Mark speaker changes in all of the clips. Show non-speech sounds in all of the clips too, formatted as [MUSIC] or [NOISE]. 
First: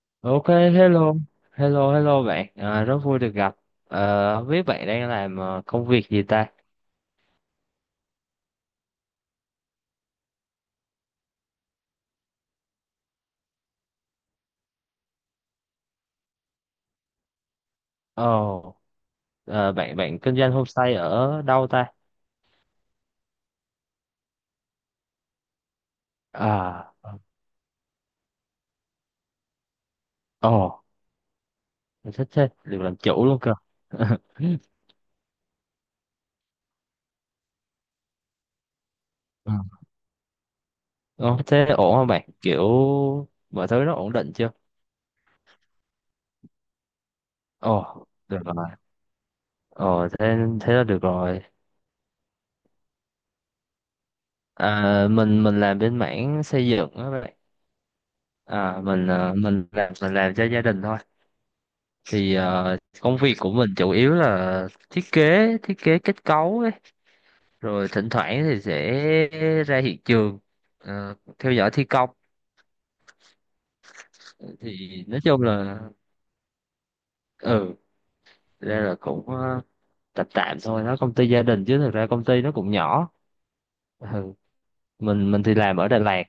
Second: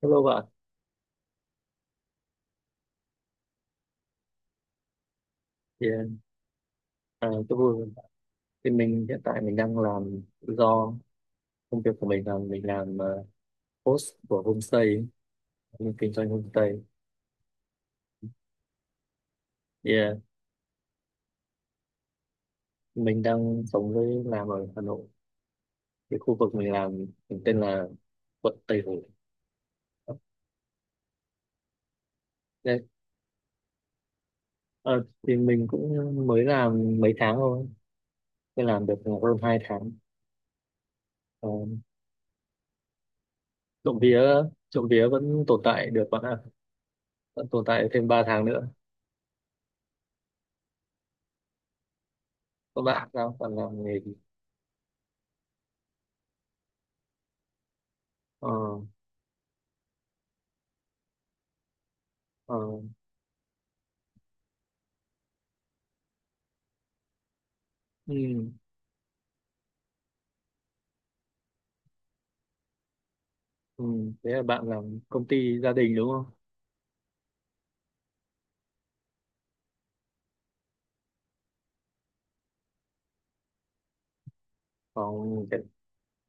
Speaker 1: Hello bạn,
Speaker 2: Ok, hello, hello, hello bạn, à, rất vui được gặp. Không biết bạn đang làm công
Speaker 1: thì
Speaker 2: việc gì ta?
Speaker 1: tôi vui. Thì hiện tại mình đang làm công việc của mình là mình làm host của homestay, ấy. Mình kinh doanh homestay.
Speaker 2: Ồ, bạn
Speaker 1: Thì
Speaker 2: bạn kinh doanh homestay ở đâu ta?
Speaker 1: mình đang sống với làm ở Hà Nội. Cái khu vực mình
Speaker 2: À,
Speaker 1: làm mình tên là quận Tây Hồ.
Speaker 2: ồ, thích thế, được
Speaker 1: Đấy.
Speaker 2: làm chủ luôn cơ. [LAUGHS]
Speaker 1: Ờ, thì mình cũng mới làm mấy tháng thôi, mới làm được hơn
Speaker 2: Ừ.
Speaker 1: 2 tháng.
Speaker 2: Ồ,
Speaker 1: Ờ,
Speaker 2: thế ổn không bạn? Kiểu mọi thứ nó
Speaker 1: Trộm
Speaker 2: ổn
Speaker 1: vía,
Speaker 2: định chưa?
Speaker 1: trộm vía vẫn tồn tại được bạn ạ, vẫn tồn tại
Speaker 2: Ồ,
Speaker 1: thêm 3
Speaker 2: được
Speaker 1: tháng
Speaker 2: rồi.
Speaker 1: nữa.
Speaker 2: Ồ, thế thế là được rồi.
Speaker 1: Các bạn sao? Bạn làm nghề gì?
Speaker 2: À, mình làm bên mảng xây dựng đó bạn.
Speaker 1: Ờ,
Speaker 2: À, mình làm cho gia đình thôi. Thì
Speaker 1: ờ.
Speaker 2: công việc của mình chủ yếu là thiết kế kết cấu ấy, rồi thỉnh thoảng
Speaker 1: Ừ.
Speaker 2: thì sẽ ra hiện trường, theo dõi thi công.
Speaker 1: Ừ, thế là bạn
Speaker 2: Thì
Speaker 1: làm
Speaker 2: nói
Speaker 1: công
Speaker 2: chung
Speaker 1: ty gia
Speaker 2: là,
Speaker 1: đình đúng không?
Speaker 2: ừ, thực ra là cũng, tạm tạm thôi, nó công ty gia đình chứ thực ra công ty nó cũng nhỏ. Ừ. mình
Speaker 1: Còn
Speaker 2: thì làm ở Đà Lạt.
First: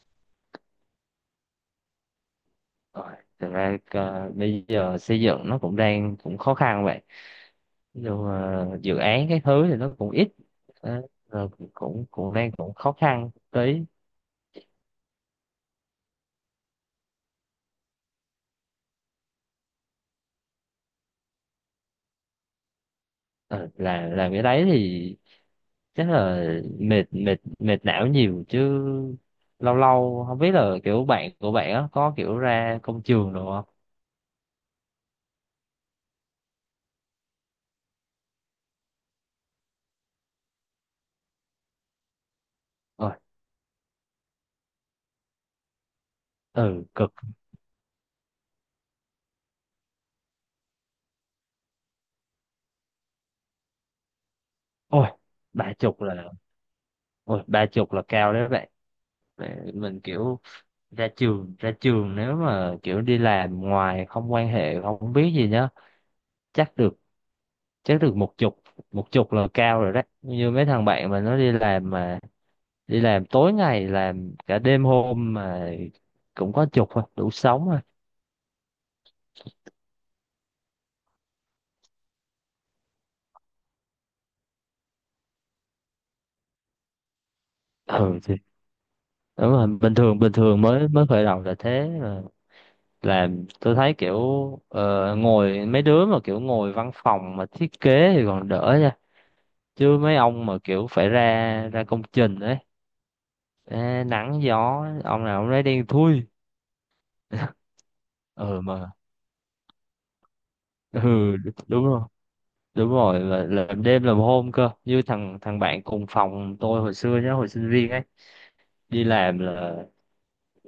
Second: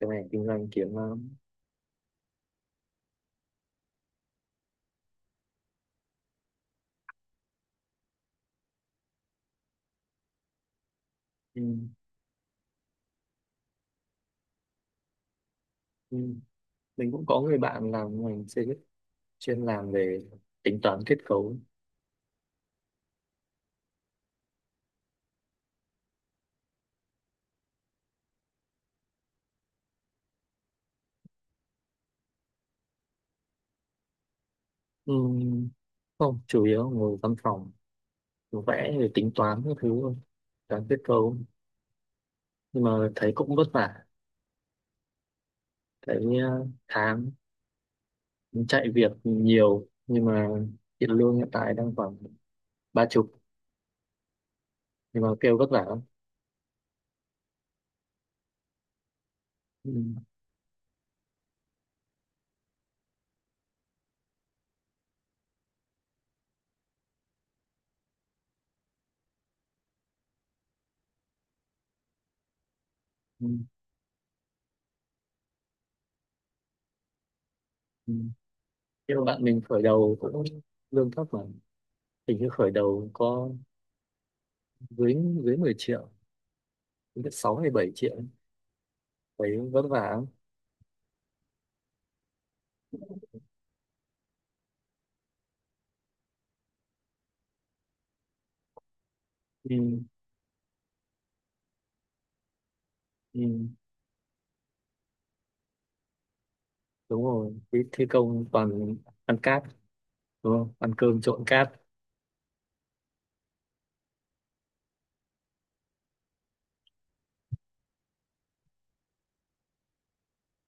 Speaker 1: cái này kinh doanh kiếm lắm.
Speaker 2: Rồi, thực ra bây giờ xây dựng nó cũng đang cũng khó khăn vậy, nhưng mà dự án cái thứ thì nó cũng ít. Đó, rồi
Speaker 1: Ừ,
Speaker 2: cũng cũng đang cũng khó khăn tí.
Speaker 1: ừ. Mình cũng có người bạn làm ngành xây dựng chuyên làm về tính toán kết cấu.
Speaker 2: Ờ, làm cái đấy thì chắc là mệt mệt mệt não nhiều chứ. Lâu lâu không biết là kiểu bạn của bạn á có kiểu ra công trường được không?
Speaker 1: Ừ, không, chủ yếu ngồi văn phòng, vẽ rồi tính toán các thứ thôi, toán kết cấu. Nhưng mà
Speaker 2: Ôi,
Speaker 1: thấy cũng vất vả, thấy
Speaker 2: ừ, cực.
Speaker 1: tháng chạy việc nhiều nhưng mà tiền lương hiện tại đang khoảng ba chục
Speaker 2: Ôi,
Speaker 1: nhưng mà kêu vất
Speaker 2: ba
Speaker 1: vả lắm.
Speaker 2: chục là ba chục là cao đấy bạn.
Speaker 1: Ừ,
Speaker 2: Mình kiểu ra trường nếu mà kiểu đi làm ngoài không quan hệ không biết gì nhá, chắc được chắc được một chục. Một chục là cao rồi đấy, như mấy thằng bạn mà nó đi làm mà đi làm
Speaker 1: ừ,
Speaker 2: tối ngày làm cả đêm hôm mà cũng có chục thôi, đủ sống thôi.
Speaker 1: ừ. Nhưng mà bạn mình khởi đầu cũng lương thấp mà hình như khởi đầu có dưới dưới 10 triệu đến 6 hay 7 triệu
Speaker 2: Ừ,
Speaker 1: ấy.
Speaker 2: thì
Speaker 1: Thấy
Speaker 2: đúng rồi.
Speaker 1: vất
Speaker 2: bình
Speaker 1: vả
Speaker 2: thường
Speaker 1: lắm.
Speaker 2: bình thường mới mới khởi đầu là thế mà. Làm tôi thấy kiểu, ngồi mấy đứa mà kiểu ngồi văn phòng mà thiết kế thì còn đỡ nha,
Speaker 1: Ừ,
Speaker 2: chứ mấy ông mà kiểu phải ra ra công trình ấy,
Speaker 1: ừ,
Speaker 2: ê, nắng gió ông nào ông lấy đen thui.
Speaker 1: đúng rồi.
Speaker 2: [LAUGHS]
Speaker 1: Cái thi công
Speaker 2: Ừ mà,
Speaker 1: toàn ăn cát, đúng không? Ăn
Speaker 2: ừ,
Speaker 1: cơm trộn cát.
Speaker 2: đúng rồi, đúng rồi, là làm đêm làm hôm cơ, như thằng thằng bạn cùng phòng tôi hồi xưa nhá, hồi sinh viên ấy, đi làm là,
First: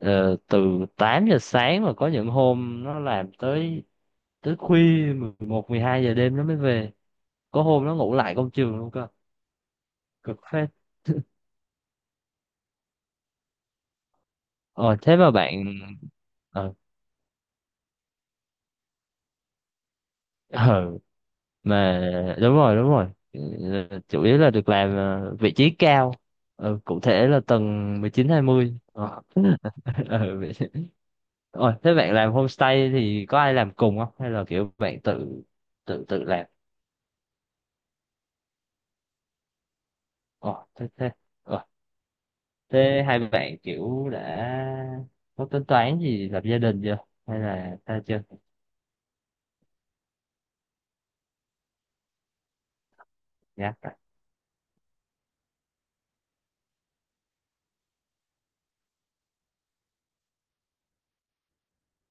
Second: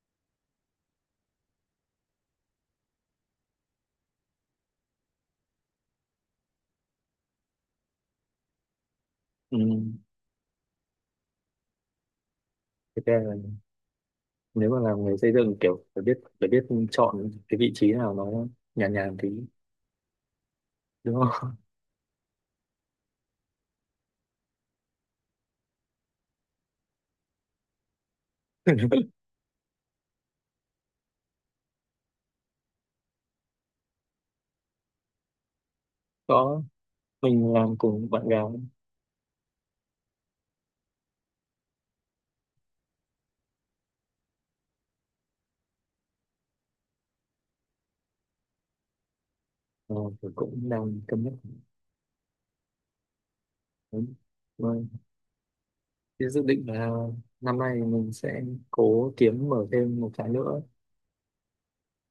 Speaker 2: từ 8 giờ sáng mà có những hôm nó làm tới tới khuya 11 12 giờ đêm nó mới về. Có hôm nó ngủ lại công trường luôn cơ.
Speaker 1: Ừ.
Speaker 2: Cực phết.
Speaker 1: Thế ra là nếu mà
Speaker 2: Ờ
Speaker 1: làm người
Speaker 2: Thế mà
Speaker 1: xây dựng
Speaker 2: bạn
Speaker 1: kiểu phải biết
Speaker 2: ờ
Speaker 1: chọn cái vị trí nào nó nhàn nhàn tí,
Speaker 2: [LAUGHS] ờ,
Speaker 1: đúng không?
Speaker 2: mà đúng rồi, đúng rồi. Chủ yếu là được làm, vị trí cao. Ờ, cụ thể là tầng 19 20. Ờ. [LAUGHS] Ờ, vậy- Ôi, thế bạn làm homestay thì có ai làm cùng không, hay là kiểu bạn tự tự tự
Speaker 1: [LAUGHS]
Speaker 2: làm?
Speaker 1: Có, mình làm cùng bạn gái.
Speaker 2: Ồ, thế thế. Ờ, thế hai bạn kiểu đã có tính toán gì lập gia đình chưa? Hay là ta chưa
Speaker 1: Ờ, thì cũng đang cân nhắc.
Speaker 2: nhắc rồi?
Speaker 1: Đúng rồi. Thế dự định là năm nay mình sẽ cố kiếm mở thêm một cái nữa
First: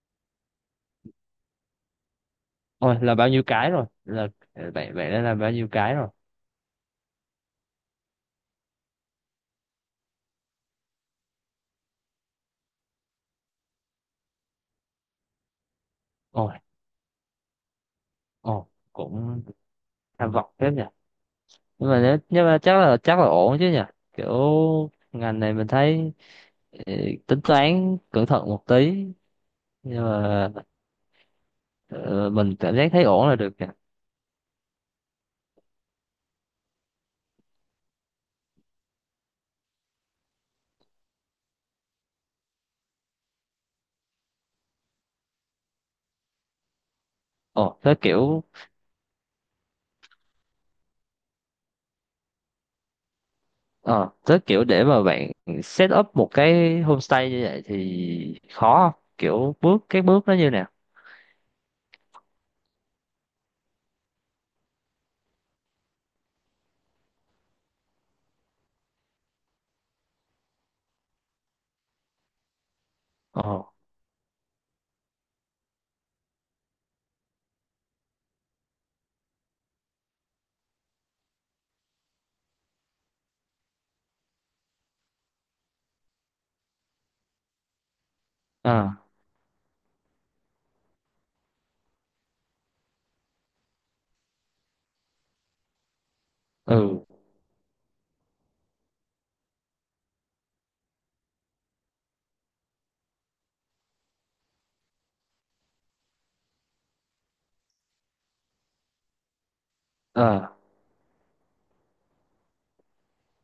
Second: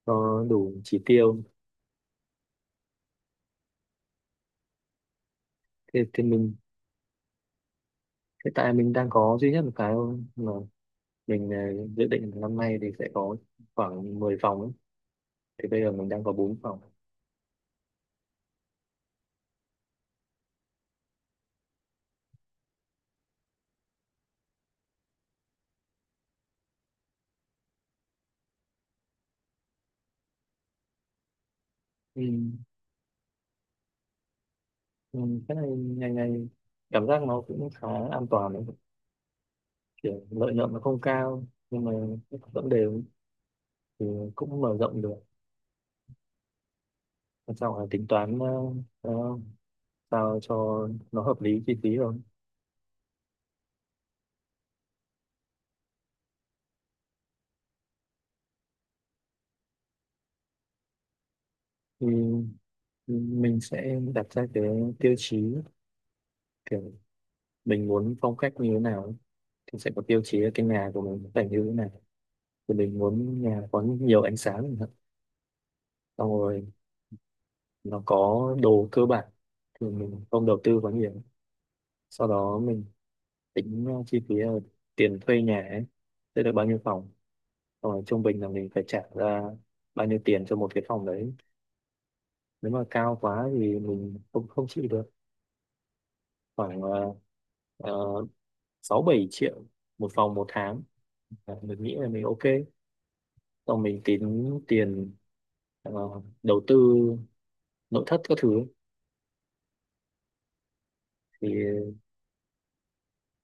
Speaker 1: cho đủ chỉ tiêu.
Speaker 2: Ôi, là bao nhiêu cái rồi? Là, bạn bạn đã làm bao nhiêu cái
Speaker 1: thì,
Speaker 2: rồi?
Speaker 1: thì hiện tại mình đang có duy nhất một cái thôi mà mình dự định là năm nay thì sẽ có khoảng 10 phòng ấy. Thì bây giờ mình đang có bốn
Speaker 2: Ôi,
Speaker 1: phòng.
Speaker 2: ồ, cũng tham vọng phết nhỉ. Nhưng mà chắc là ổn chứ nhỉ. Kiểu ngành này mình thấy, ờ, tính toán cẩn thận một tí, nhưng mà,
Speaker 1: Ừ.
Speaker 2: ờ, mình cảm giác thấy ổn là được nhỉ.
Speaker 1: Ừ. Cái này ngày ngày cảm giác nó cũng khá an toàn đấy. Kiểu lợi nhuận nó không cao nhưng mà vẫn đều, thì cũng mở rộng được. Quan trọng
Speaker 2: Ồ,
Speaker 1: là
Speaker 2: thế
Speaker 1: tính toán
Speaker 2: kiểu.
Speaker 1: ờ, sao cho nó hợp lý chi phí rồi.
Speaker 2: Ờ, tới kiểu để mà bạn set up một cái homestay như vậy thì khó không? Kiểu cái bước nó như nào?
Speaker 1: Thì mình sẽ đặt ra cái tiêu chí kiểu mình muốn phong cách như thế nào, thì sẽ có tiêu chí là cái nhà của mình phải như thế nào, thì mình muốn
Speaker 2: Ờ,
Speaker 1: nhà có nhiều ánh sáng chẳng hạn. Xong rồi nó có đồ cơ bản thì mình không đầu tư quá nhiều. Sau đó mình tính chi phí là tiền thuê nhà ấy sẽ được bao nhiêu phòng, xong rồi trung bình là mình phải trả
Speaker 2: À,
Speaker 1: ra bao nhiêu tiền cho một cái phòng đấy. Nếu mà cao quá thì mình không không chịu được. Khoảng
Speaker 2: ừ,
Speaker 1: 6 7 triệu một phòng một tháng. À, mình nghĩ là mình ok. Xong mình tính tiền ờ, đầu tư nội thất các thứ.
Speaker 2: ờ,
Speaker 1: Thì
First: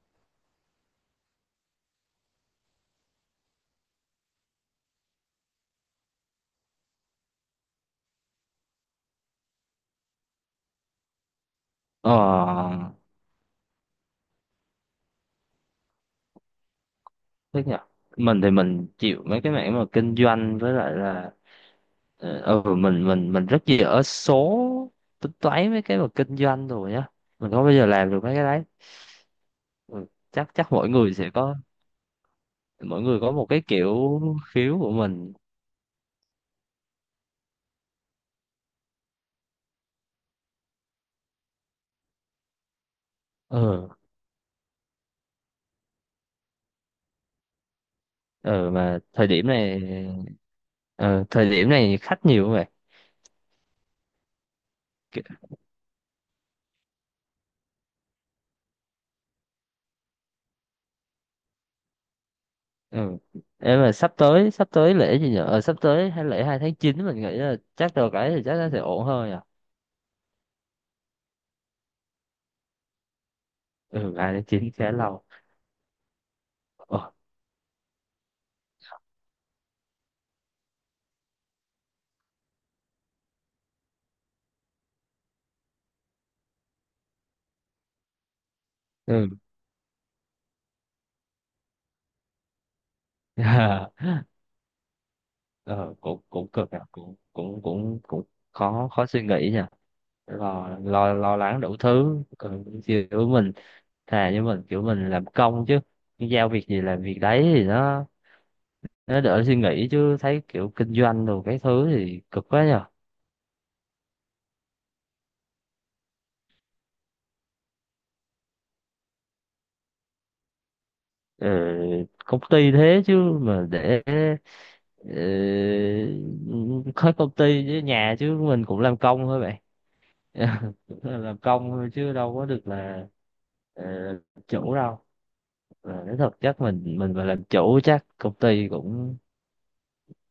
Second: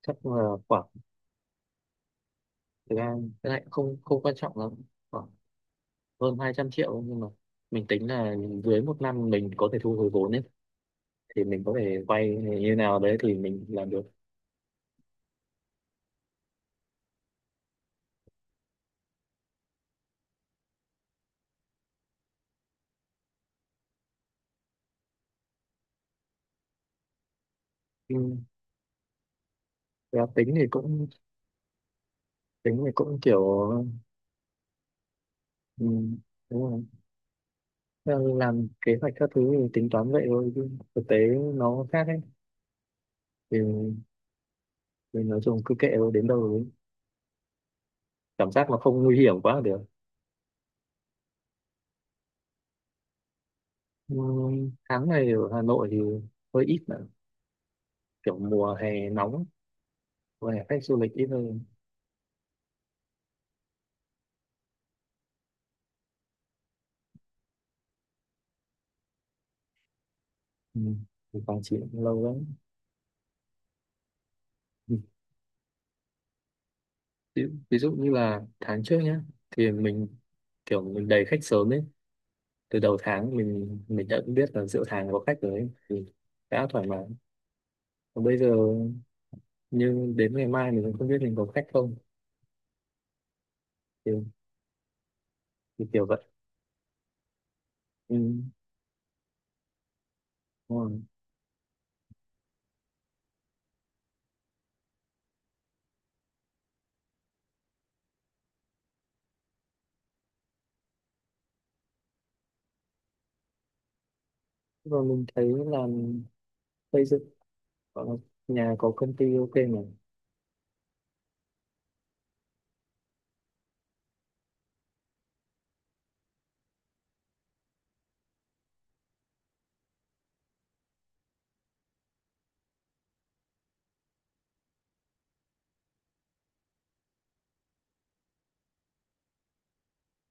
Speaker 1: chắc là khoảng, thực ra cái này cũng không không quan trọng lắm, khoảng hơn 200 triệu, nhưng mà mình tính là dưới một năm mình có thể thu hồi vốn ấy, thì mình có thể vay
Speaker 2: ờ,
Speaker 1: như nào đấy thì mình làm được.
Speaker 2: thế nhỉ? Mình thì mình chịu mấy cái mảng mà kinh doanh với lại là, ừ, mình rất dở số, tính toán mấy cái mà kinh doanh rồi nhá. Mình không bao giờ làm được mấy
Speaker 1: Ừ.
Speaker 2: cái đấy. Ừ,
Speaker 1: Và
Speaker 2: chắc chắc
Speaker 1: tính thì
Speaker 2: mỗi
Speaker 1: cũng
Speaker 2: người có
Speaker 1: kiểu.
Speaker 2: một cái kiểu, khiếu của mình.
Speaker 1: Ừ, đúng rồi. Theo làm kế hoạch các thứ thì tính toán vậy thôi chứ thực tế nó khác ấy. thì,
Speaker 2: Ừ.
Speaker 1: thì nói chung cứ kệ thôi đến đâu đấy, cảm giác
Speaker 2: ờ
Speaker 1: nó
Speaker 2: mà
Speaker 1: không nguy
Speaker 2: thời
Speaker 1: hiểm
Speaker 2: điểm
Speaker 1: quá là được.
Speaker 2: này, ờ, thời điểm này khách nhiều không vậy?
Speaker 1: Ừ, tháng
Speaker 2: Ki-
Speaker 1: này ở Hà Nội thì hơi ít nữa. Kiểu mùa hè nóng và khách du lịch ít hơn.
Speaker 2: ừ. Ê, mà sắp tới lễ gì nhở, sắp tới hay lễ 2/9, mình nghĩ là chắc được cái thì chắc nó sẽ ổn hơn nhở.
Speaker 1: Ừ. Thì Quảng Trị cũng lâu lắm.
Speaker 2: Ừ, 2 tháng chín khá
Speaker 1: Ừ.
Speaker 2: lâu. Ờ,
Speaker 1: ví, ví dụ như là tháng trước nhá, thì mình kiểu mình đầy khách sớm ấy. Từ đầu tháng mình đã biết là giữa tháng có khách rồi ấy. Thì đã thoải mái, còn bây giờ
Speaker 2: ừ.
Speaker 1: nhưng đến ngày mai mình cũng không biết mình có khách không. thì,
Speaker 2: [LAUGHS]
Speaker 1: thì
Speaker 2: ờ,
Speaker 1: kiểu
Speaker 2: cũng
Speaker 1: vậy.
Speaker 2: cũng cực nhở, cũng cũng cũng
Speaker 1: Ừ.
Speaker 2: cũng
Speaker 1: Đúng
Speaker 2: khó khó suy nghĩ nhở, lo
Speaker 1: rồi.
Speaker 2: lo lo lắng đủ thứ, ừ, kiểu mình thà như mình kiểu mình làm công chứ, giao việc gì làm việc đấy thì nó đỡ suy nghĩ, chứ thấy kiểu kinh doanh đồ cái thứ thì cực quá nhờ.
Speaker 1: Rồi mình thấy là xây dựng ở nhà có công ty ok mà.
Speaker 2: Ờ, công ty thế chứ mà để, ờ, có công ty với nhà chứ mình cũng làm công thôi vậy. [LAUGHS] Cũng là làm công thôi chứ đâu có được là, ờ, chủ đâu. Nói thật chắc mình mà làm chủ chắc công ty cũng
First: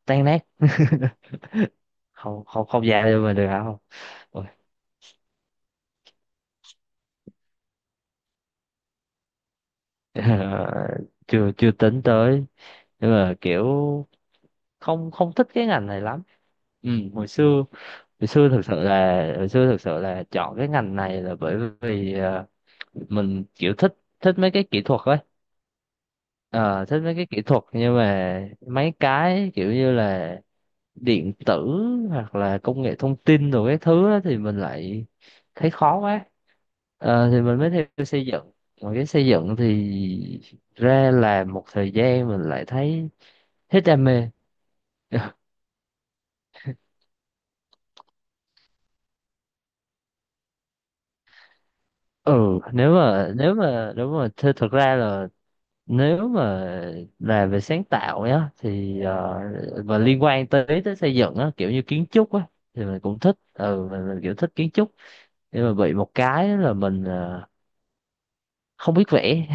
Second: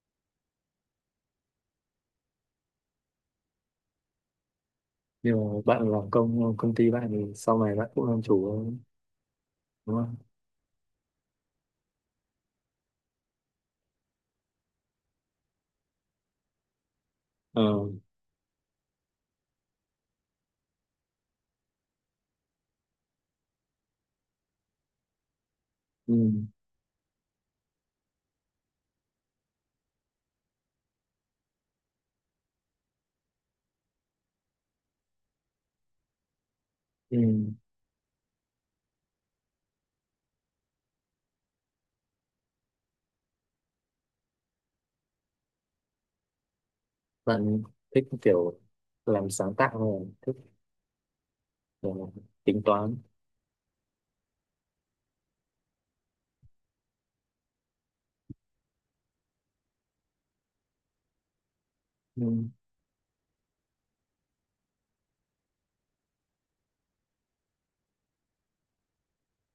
Speaker 2: tan nát, không không không dài cho mình được hả không. Ôi,
Speaker 1: Nhưng mà bạn làm công công ty bạn thì sau này bạn cũng làm chủ thôi, đúng không?
Speaker 2: [LAUGHS] chưa chưa tính tới, nhưng mà kiểu không không thích cái ngành này lắm. Ừ, hồi xưa
Speaker 1: Ờ.
Speaker 2: hồi xưa thực sự là chọn cái ngành này là bởi vì, mình kiểu thích thích mấy cái kỹ thuật ấy.
Speaker 1: Ừ.
Speaker 2: Ờ, Thích mấy cái kỹ thuật nhưng mà mấy cái kiểu như là điện tử hoặc là công nghệ thông tin rồi cái thứ á thì mình lại thấy khó quá. Thì
Speaker 1: Ừ.
Speaker 2: mình mới theo xây dựng, mà cái xây dựng thì ra làm một thời gian mình lại thấy hết đam mê. [LAUGHS]
Speaker 1: Bạn thích kiểu làm sáng tạo hơn, thích kiểu
Speaker 2: Ừ,
Speaker 1: tính
Speaker 2: nếu
Speaker 1: toán.
Speaker 2: mà nếu mà nếu mà thực ra là nếu mà là về sáng tạo nhá, thì, và liên quan tới tới xây dựng á, kiểu như kiến trúc á,
Speaker 1: Ừ.
Speaker 2: thì mình cũng thích. Ừ, mình kiểu thích kiến trúc, nhưng mà bị một cái là mình, không biết vẽ.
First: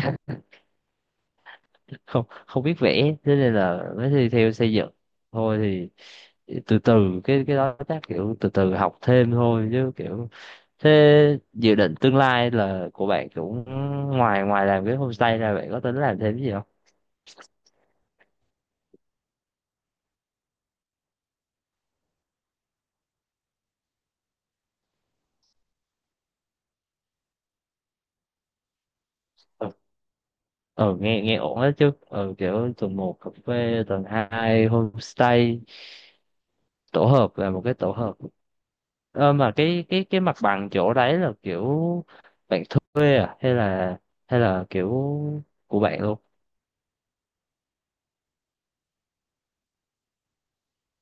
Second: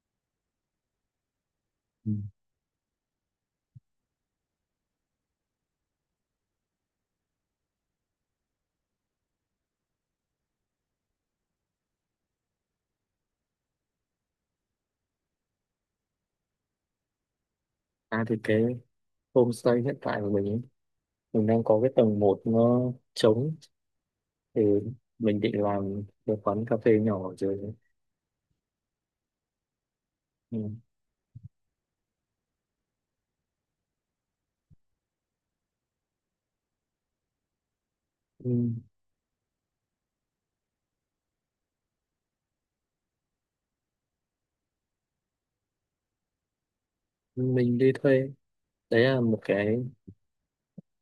Speaker 2: [LAUGHS]
Speaker 1: Ừ.
Speaker 2: không không biết vẽ thế nên là mới thi theo xây dựng. Thôi thì từ từ, cái đó chắc kiểu từ từ học thêm thôi, chứ kiểu thế. Dự định tương lai là của bạn cũng, ngoài ngoài làm cái homestay ra bạn có tính làm thêm cái gì không?
Speaker 1: À thì cái homestay hiện tại của mình ấy, mình đang có cái tầng một nó trống, thì mình định làm một quán cà phê nhỏ ở dưới đấy. Ừ.
Speaker 2: Ờ nghe nghe ổn đấy chứ, kiểu tuần một cà phê tuần hai homestay, tổ hợp là một cái tổ hợp.
Speaker 1: Ừ.
Speaker 2: Mà cái, cái mặt bằng chỗ đấy là kiểu bạn thuê à, hay là, kiểu của bạn luôn?
Speaker 1: Mình đi thuê. Đấy là một cái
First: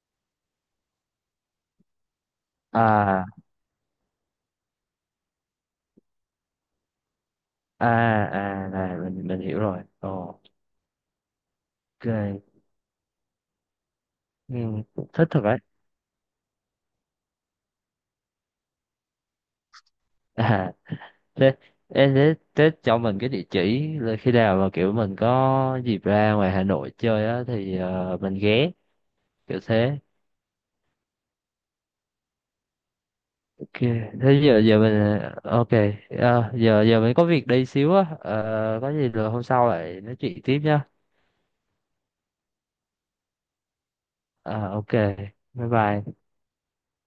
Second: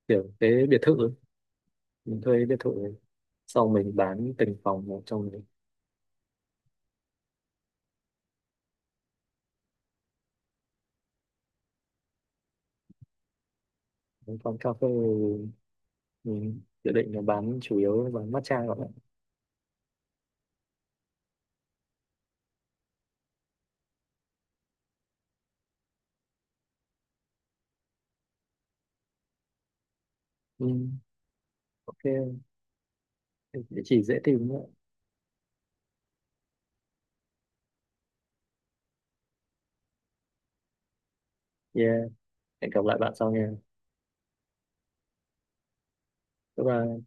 Speaker 1: kiểu cái biệt thự ấy. Mình thuê biệt thự ấy.
Speaker 2: À,
Speaker 1: Sau mình bán từng phòng một trong đấy.
Speaker 2: à, à, này mình hiểu rồi. Ồ, ok. Ừ,
Speaker 1: Còn cà phê
Speaker 2: cũng thích thật đấy.
Speaker 1: thì mình dự định là bán chủ yếu bán matcha các bạn.
Speaker 2: [LAUGHS] À, thế em thế cho mình cái địa chỉ là khi nào mà kiểu mình có dịp ra ngoài Hà Nội chơi á thì, mình ghé, kiểu thế.
Speaker 1: Ừ, ok,
Speaker 2: Ok,
Speaker 1: địa chỉ dễ tìm
Speaker 2: thế
Speaker 1: nhé.
Speaker 2: giờ giờ mình, ok, à, giờ giờ mình có việc đây xíu á. Ờ, có gì rồi hôm sau lại nói chuyện tiếp nhá.
Speaker 1: Yeah, hẹn gặp lại bạn sau nha.
Speaker 2: Ờ, ok, bye bye.
Speaker 1: Bye bye.